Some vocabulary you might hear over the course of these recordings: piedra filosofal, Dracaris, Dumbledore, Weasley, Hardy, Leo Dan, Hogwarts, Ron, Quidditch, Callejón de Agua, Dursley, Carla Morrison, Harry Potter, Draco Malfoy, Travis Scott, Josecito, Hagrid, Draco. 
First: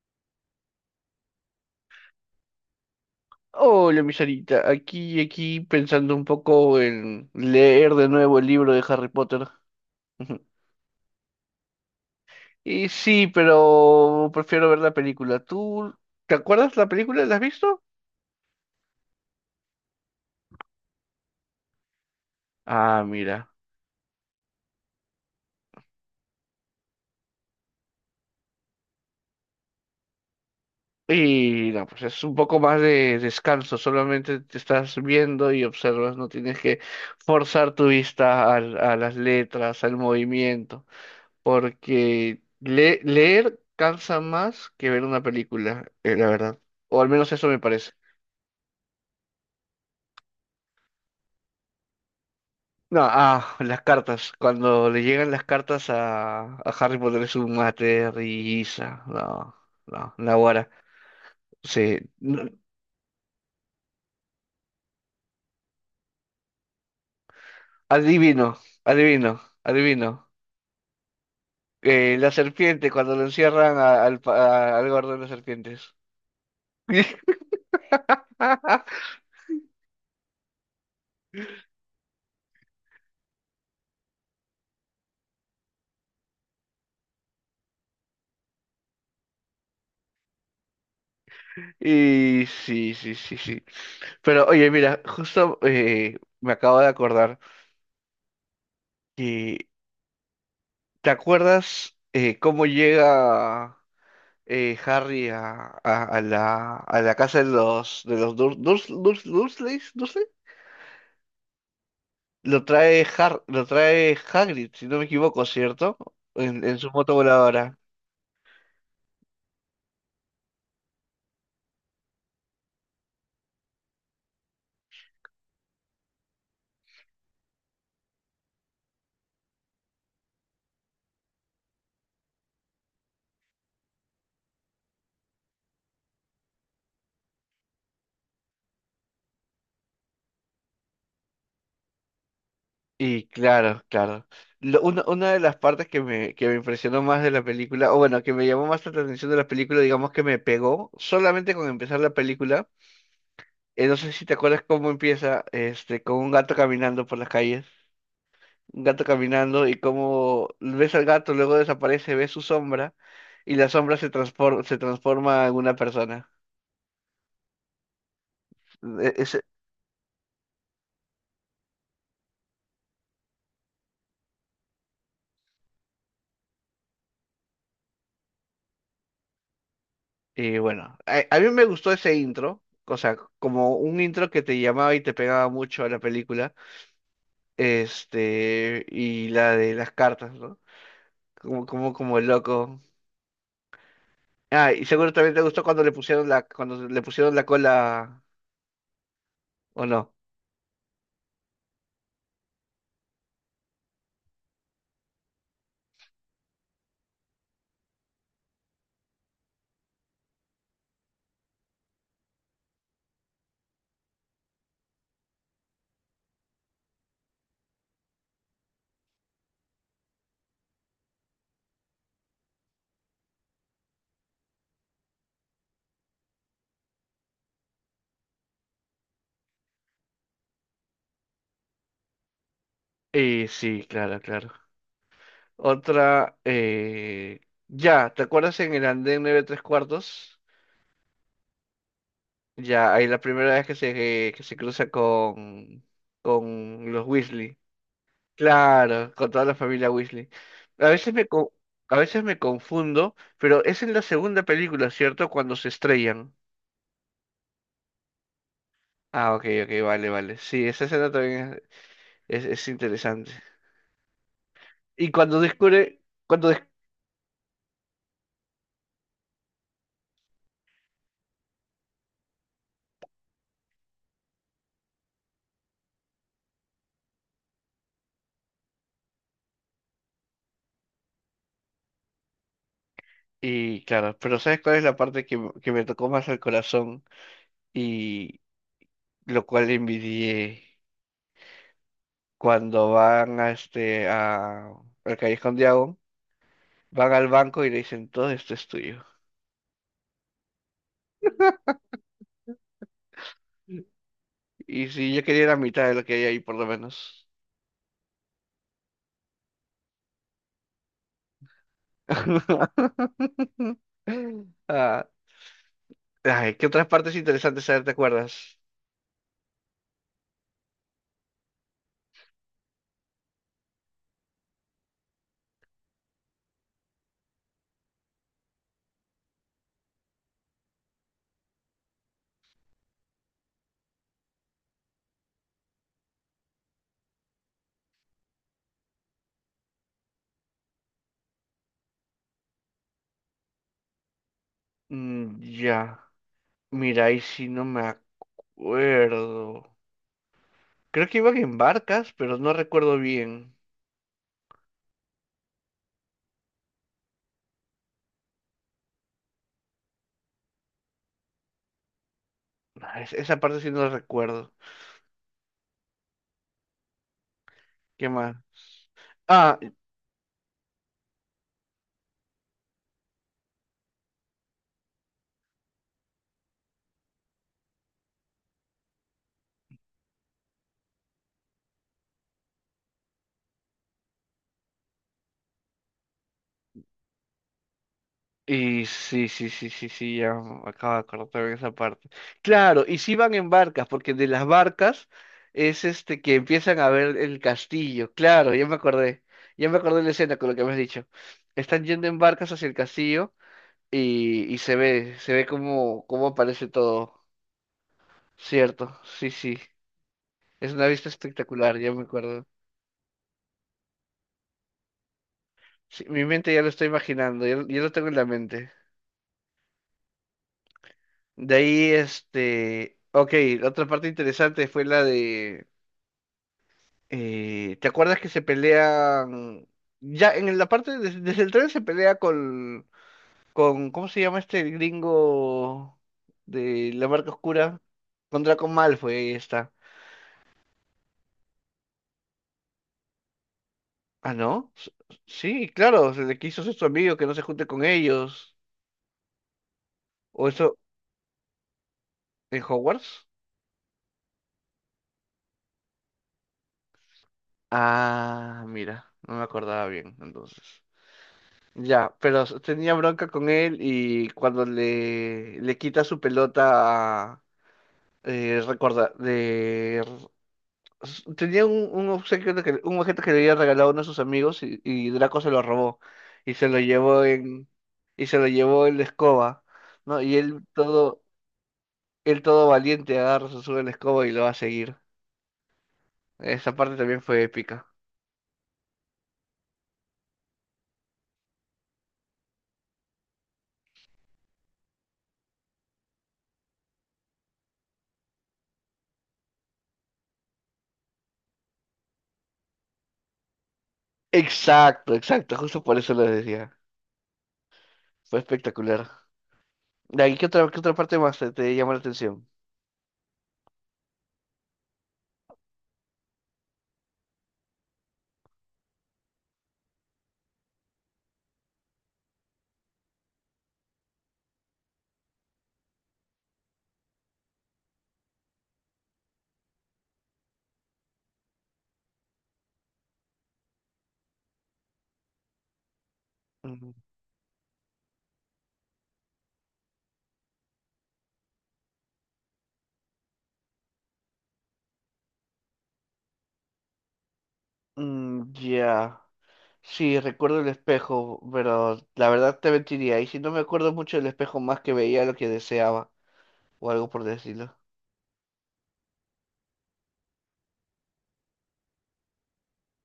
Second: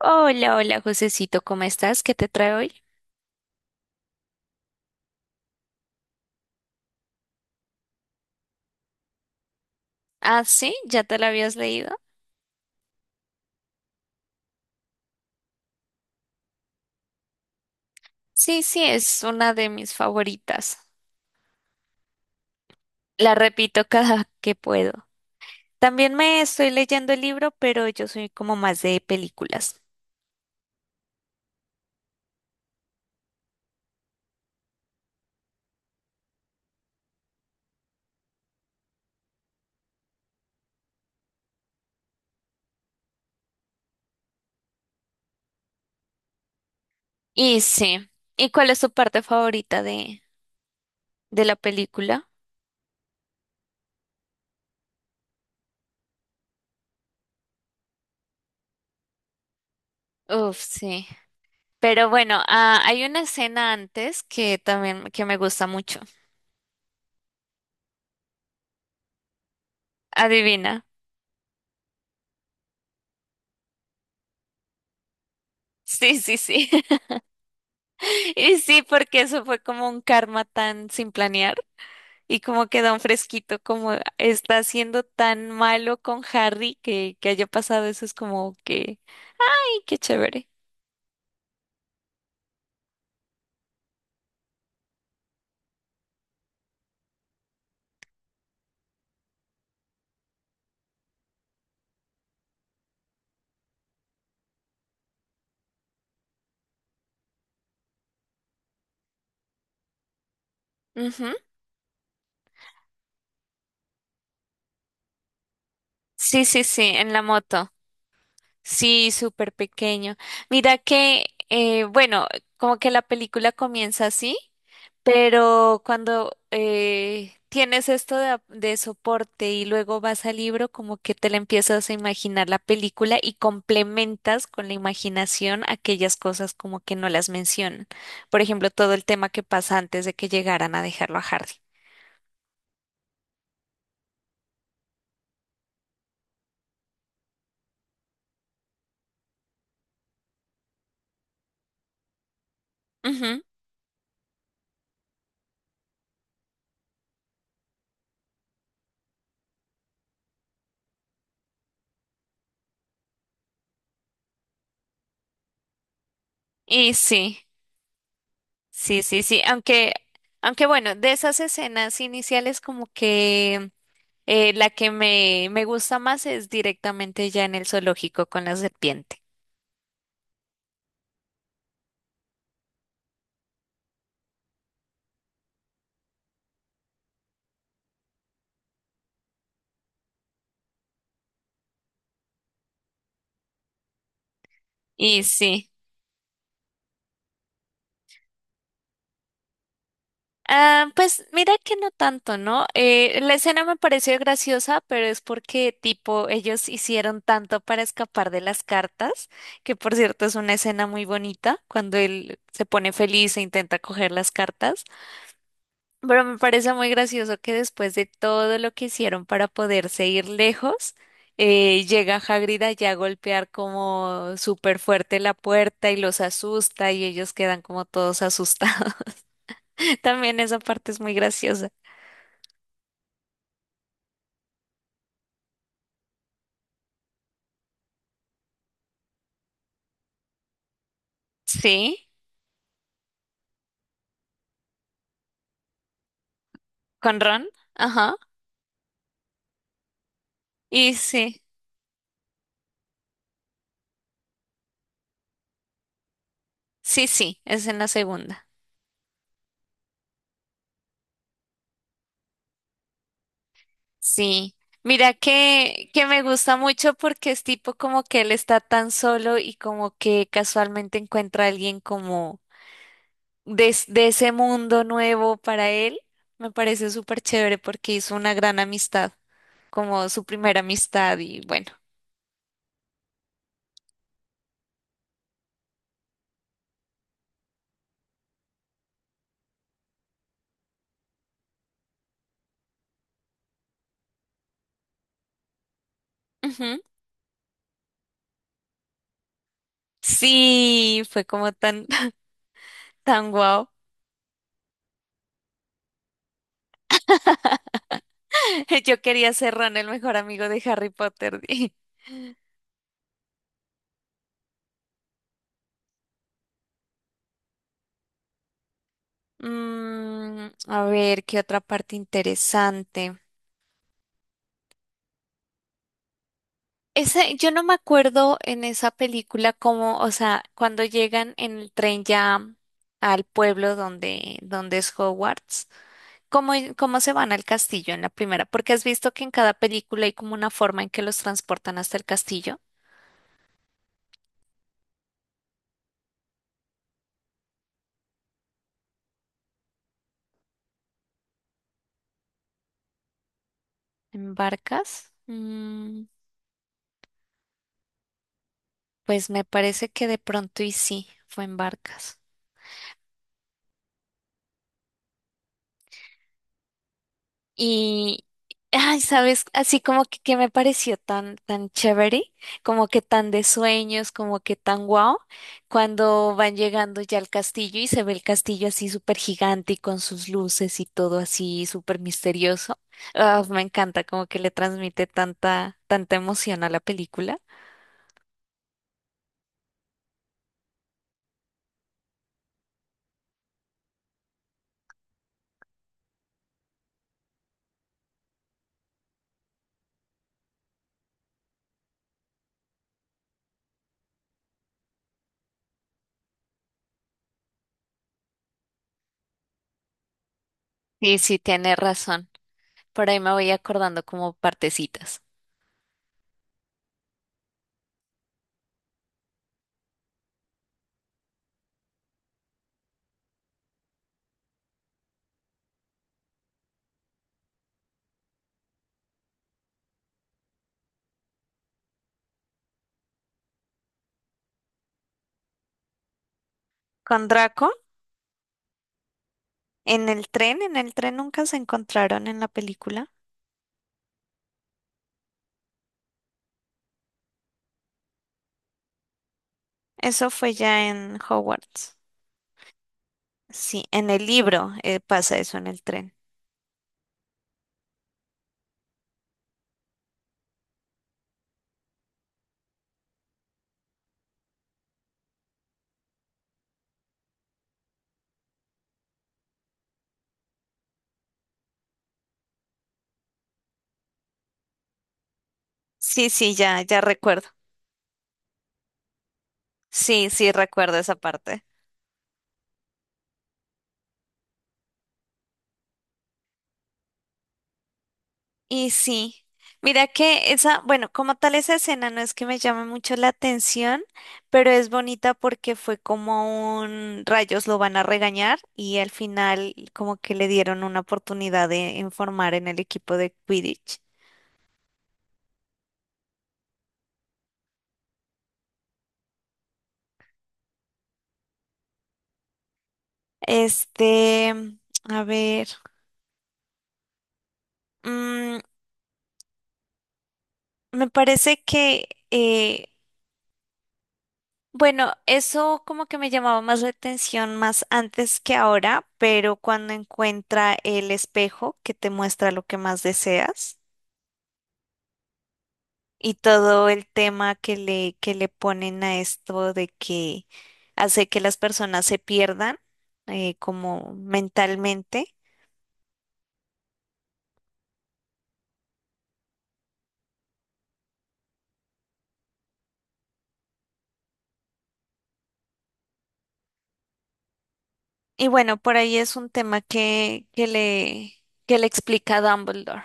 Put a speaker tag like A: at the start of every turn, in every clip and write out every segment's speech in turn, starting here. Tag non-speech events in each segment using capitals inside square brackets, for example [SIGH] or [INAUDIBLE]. A: Hola, hola, Josecito, ¿cómo estás? ¿Qué te trae hoy?
B: Hola, mi Sarita. Aquí pensando un poco en leer de nuevo el libro de Harry Potter.
A: Ah,
B: [LAUGHS]
A: sí, ¿ya te la habías leído?
B: Y sí, pero prefiero ver la película. ¿Tú te acuerdas la película? ¿La has visto?
A: Sí, sí, es una de mis favoritas.
B: Ah,
A: La
B: mira.
A: repito [LAUGHS] cada que puedo. También me estoy leyendo el libro, pero yo soy como más de películas.
B: Y no, pues es un poco más de descanso. Solamente te estás viendo y observas. No tienes que forzar tu vista a las letras, al movimiento. Porque leer cansa más que ver una película, la verdad. O al menos eso me
A: Y
B: parece.
A: sí, ¿y cuál es tu parte favorita de la película?
B: No, las cartas. Cuando le llegan las cartas a Harry Potter es un mate, risa. No, no,
A: Uf,
B: Naguará.
A: sí.
B: Sí.
A: Pero bueno,
B: No,
A: hay una escena antes que también que me gusta mucho.
B: adivino, adivino.
A: Adivina.
B: La serpiente, cuando lo encierran al gordo de las serpientes.
A: Sí, sí, sí. [LAUGHS] Y sí,
B: [LAUGHS]
A: porque eso fue como un karma tan sin planear. Y como que da un fresquito, como está siendo tan malo con Harry que haya pasado eso, es como que, ¡ay, qué chévere!
B: Y sí. Pero oye, mira, justo me acabo de acordar que, ¿te acuerdas cómo llega? Harry a la casa de los Dursley.
A: Ujú.
B: Lo trae Hagrid, si no me equivoco, ¿cierto?
A: Sí, sí,
B: En
A: sí,
B: su
A: en
B: moto
A: la moto.
B: voladora.
A: Sí, súper pequeño. Mira que, bueno, como que la película comienza así. Pero cuando tienes esto de, de soporte y luego vas al libro, como que te la empiezas a imaginar la película y complementas con la imaginación aquellas cosas como que no las mencionan. Por ejemplo, todo el tema que pasa antes de que llegaran a dejarlo a Hardy.
B: Y claro. Una de las partes que que me impresionó más de la película, o bueno, que me llamó más la atención de la película, digamos que me pegó, solamente con empezar la película,
A: Ujú.
B: no sé si te acuerdas cómo empieza, este, con un gato caminando por las calles. Un gato caminando y como ves al gato, luego desaparece, ves su sombra y la sombra se transforma en una persona.
A: Y sí, sí,
B: E-
A: sí, sí.
B: ese-
A: Aunque, aunque bueno, de esas escenas iniciales como que la que me gusta más es directamente ya en el zoológico con la serpiente.
B: y bueno, a mí me gustó ese intro, o sea, como un intro que te llamaba y te pegaba mucho a la película, este, y la de las cartas, ¿no? Como el loco. Ah, y seguro
A: Y
B: también te gustó
A: sí.
B: cuando le pusieron cuando le pusieron la cola, ¿o no?
A: Ah, pues mira que no tanto, ¿no? La escena me pareció graciosa, pero es porque tipo ellos hicieron tanto para escapar de las cartas, que por cierto es una escena muy bonita cuando él se pone feliz e intenta coger las cartas, pero me parece muy gracioso que después de todo lo que hicieron para poderse ir lejos, llega Hagrid allá a golpear como súper fuerte la puerta y los asusta y ellos quedan como todos asustados. [LAUGHS] También esa parte es muy graciosa.
B: Y sí, claro. Otra, ya, ¿te acuerdas en el andén 9 3/4?
A: Sí,
B: Ya, ahí la primera vez que que se cruza con los
A: con Ron,
B: Weasley.
A: ajá.
B: Claro, con toda la familia Weasley. A
A: Y
B: veces me,
A: sí,
B: co- a veces me confundo, pero es en la segunda película, ¿cierto? Cuando se estrellan.
A: sí, sí, es en la segunda.
B: Ah, ok, vale. Sí, esa escena también es interesante.
A: Sí.
B: Y
A: Mira
B: cuando descubre,
A: que me
B: cuando
A: gusta
B: des-
A: mucho porque es tipo como que él está tan solo y como que casualmente encuentra a alguien como de, de ese mundo nuevo para él, me parece súper chévere porque hizo una gran amistad, como su primera amistad y bueno,
B: Y claro, pero ¿sabes cuál es la parte que me tocó más al corazón? Lo cual envidié cuando van a al Callejón de Agua,
A: ujú.
B: van al banco y le dicen todo esto es tuyo.
A: Sí, fue como tan, [LAUGHS] tan guau.
B: Y si yo quería la mitad de lo que hay ahí, por lo menos.
A: [LAUGHS] Yo quería ser Ron, el mejor amigo de Harry Potter. [LAUGHS] di.
B: [LAUGHS] Ah, ay, ¿qué otras partes interesantes a te acuerdas?
A: Mm, a ver, qué otra parte interesante. Ese, yo no me acuerdo en esa película cómo, o sea, cuando llegan en el tren ya al pueblo donde, donde es Hogwarts, cómo, cómo se van al castillo en la primera, porque has visto que en cada película hay como una forma en que los transportan hasta el castillo.
B: Mm, ya, mira, ahí sí no me acuerdo. Creo que iban en barcas, pero no recuerdo bien.
A: ¿En barcas? Mm, pues me parece que de pronto y sí, fue en barcas.
B: Ah, esa parte sí no la recuerdo. ¿Qué
A: Y,
B: más?
A: ay, ¿sabes?
B: Ah,
A: Así como que me pareció tan, tan chévere, como que tan de sueños, como que tan guau, cuando van llegando ya al castillo y se ve el castillo así súper gigante y con sus luces y todo así súper misterioso. Ah, me encanta, como que le transmite tanta, tanta emoción a la película.
B: y sí, ya me acabo de acordar de esa parte. Claro, y sí van en barcas, porque de las barcas es que empiezan a ver el castillo. Claro, ya me acordé. Ya me acordé de la escena con lo que me has dicho. Están yendo en barcas hacia el castillo y se ve cómo aparece todo. Cierto, sí, sí. Es una vista
A: Y sí, tiene
B: espectacular, ya me
A: razón.
B: acuerdo.
A: Por ahí me voy acordando como partecitas.
B: Sí, mi mente ya lo estoy imaginando, ya, ya lo tengo en la mente. De ahí, este, ok, la otra parte interesante fue la de ¿te acuerdas que se pelean? Ya en la parte, el tren se pelea con, ¿cómo se llama este el gringo de la
A: Con
B: marca
A: Draco,
B: oscura? Con Draco Malfoy, ahí está.
A: en el tren nunca se encontraron en la película.
B: Ah, ¿no? S- sí, claro, se le quiso ser su amigo que no se junte con ellos.
A: Eso
B: ¿O
A: fue
B: eso
A: ya en Hogwarts.
B: en Hogwarts?
A: Sí, en el libro pasa eso en el tren.
B: Ah, mira, no me acordaba bien, entonces. Ya, pero tenía bronca con él y cuando le quita su pelota recuerda, de... Tenía un obsequio un objeto que le había regalado uno de sus amigos y Draco se lo robó
A: Sí, sí,
B: y se lo
A: ya, ya
B: llevó
A: recuerdo.
B: en y se lo llevó en la escoba, ¿no?
A: Sí, sí, recuerdo esa parte.
B: Él todo valiente agarra, se sube a la escoba y lo va a seguir. Esa parte también fue épica.
A: Y sí, mira que esa, bueno, como tal esa escena no es que me llame mucho la atención, pero es bonita porque fue como un rayos lo van a regañar y al final como que le dieron una oportunidad de informar en el equipo de Quidditch.
B: Exacto, justo por eso lo decía. Fue espectacular. ¿Y qué otra parte más te llamó la atención?
A: Este, a ver, mm, me parece que bueno, eso como que me llamaba más la atención más antes que ahora, pero cuando encuentra el espejo que te muestra lo que más deseas y todo
B: Mm,
A: el tema que le ponen a esto de que hace que las personas se pierdan como mentalmente.
B: ya. Sí, recuerdo el espejo, pero la verdad te mentiría. Y si no me acuerdo mucho del espejo, más que veía lo que deseaba o algo por decirlo.
A: Y bueno, por ahí es un tema que le explica Dumbledore.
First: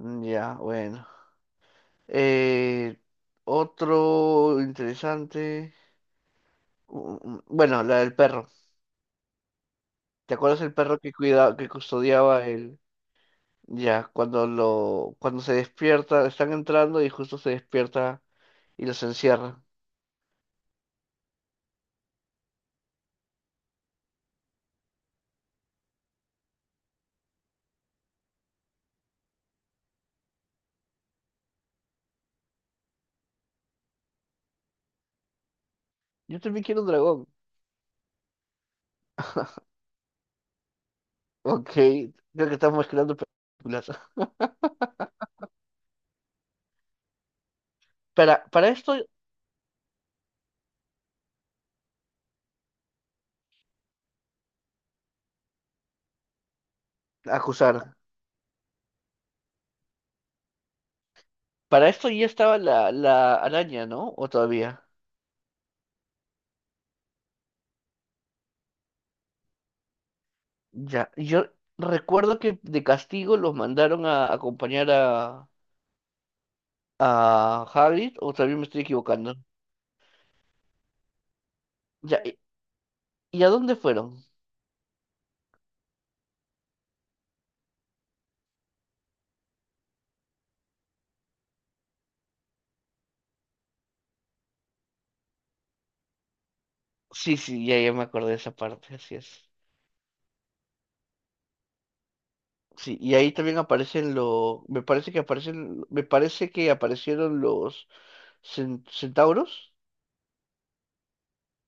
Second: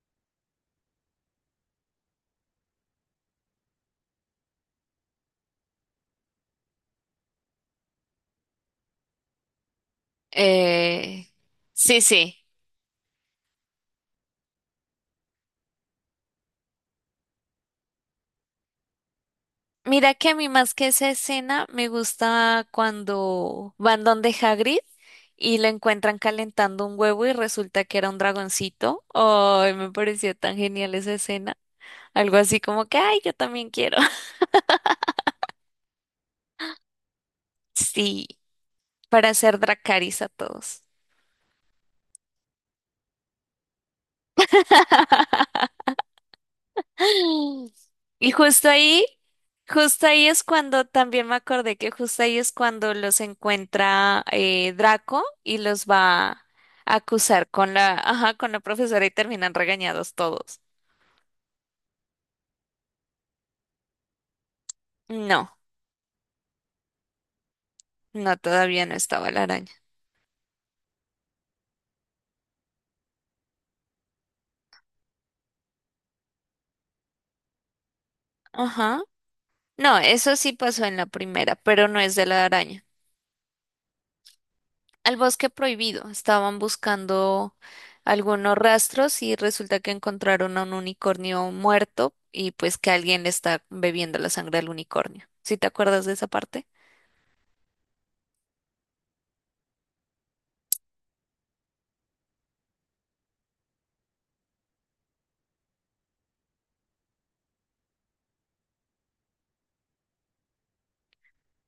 B: Mm, ya, bueno. Eh, otro interesante. Bueno, la del perro. ¿Te acuerdas del perro que
A: Eh,
B: cuidaba, que
A: sí, sí.
B: custodiaba el... Ya, cuando se despierta, están entrando y justo se despierta y los encierra.
A: Mira que a mí más que esa escena me gusta cuando van donde Hagrid y lo encuentran calentando un huevo y resulta que era un dragoncito. Ay, me pareció tan genial esa escena. Algo así como que, ay, yo también quiero. [LAUGHS]
B: Yo también quiero un dragón. [LAUGHS]
A: Sí, para hacer Dracaris a todos.
B: Ok, creo que estamos mezclando películas. [LAUGHS]
A: Y
B: Para, para esto,
A: justo ahí es cuando también me acordé que justo ahí es cuando los encuentra Draco y los va a acusar con la,
B: acusar.
A: ajá, con la profesora y terminan regañados todos.
B: Para esto ya estaba la araña, ¿no? ¿O todavía?
A: No, no, todavía no estaba la araña.
B: Ya, yo recuerdo que de castigo los mandaron a acompañar a Hagrid, o también me estoy
A: Ajá.
B: equivocando.
A: No, eso sí pasó en la primera, pero no es
B: Ya,
A: de la araña.
B: ¿y a dónde fueron?
A: Al bosque prohibido. Estaban buscando algunos rastros y resulta que encontraron a un unicornio muerto y pues que alguien le está bebiendo la sangre al unicornio. ¿Sí te acuerdas de esa parte?
B: Sí, sí, ya me acordé de esa parte, así es. Sí, y ahí también aparecen los, me parece que aparecen, me parece que aparecieron los centauros.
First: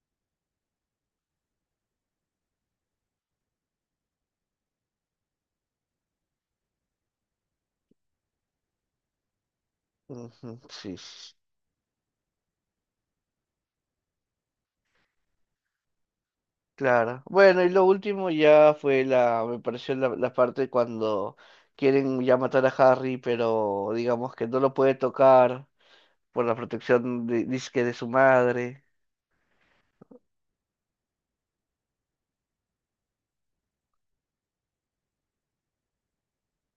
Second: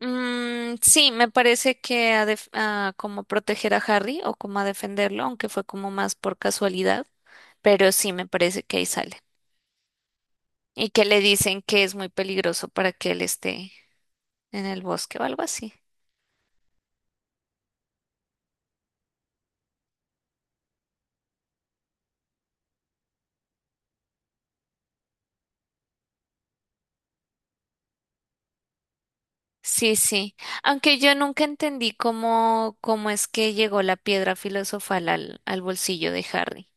A: Mm, sí, me parece que a como proteger a Harry o como a defenderlo, aunque fue como más por casualidad, pero sí me parece que ahí sale.
B: Ujú,
A: Y
B: sí,
A: que le
B: sí,
A: dicen que es muy peligroso para que él esté en el bosque o algo así.
B: claro. Bueno, y lo último ya fue me pareció la parte cuando quieren ya matar a Harry, pero digamos que no lo puede tocar por la protección de, dizque de su madre,
A: Sí, sí. Aunque yo nunca entendí cómo, cómo es que llegó la piedra filosofal al, al bolsillo de Harry.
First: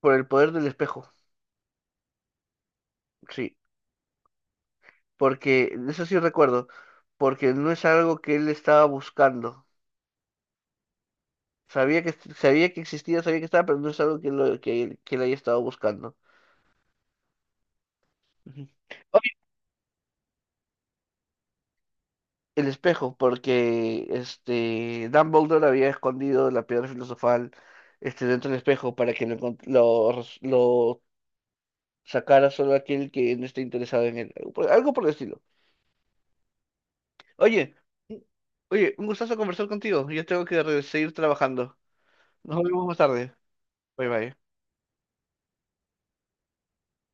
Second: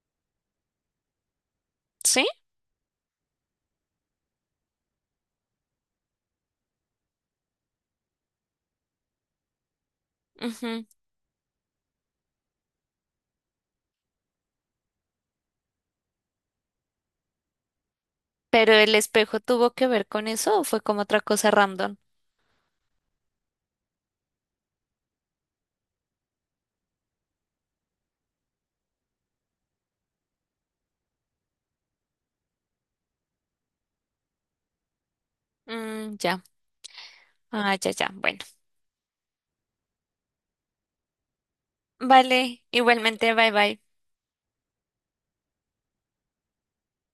B: por el poder del espejo,
A: ¿Sí?
B: sí, porque eso sí recuerdo, porque no es algo que él estaba buscando.
A: Ujú.
B: Sabía que existía, sabía que estaba, pero no es algo que le haya estado buscando. Ujú.
A: ¿Pero el
B: Obvio,
A: espejo tuvo que ver con eso o fue como otra cosa random?
B: el espejo, porque este, Dumbledore había escondido la piedra filosofal este, dentro del espejo para que lo, encont- lo, res- lo sacara solo aquel que no esté interesado en él. Algo por, algo por el estilo.
A: Mm, ya.
B: Oye,
A: Ah, ya, ya.
B: un-
A: Bueno.
B: oye, un gustazo conversar contigo. Yo tengo que seguir trabajando. Nos
A: Vale.
B: vemos más
A: Igualmente,
B: tarde.
A: bye bye.
B: Bye bye.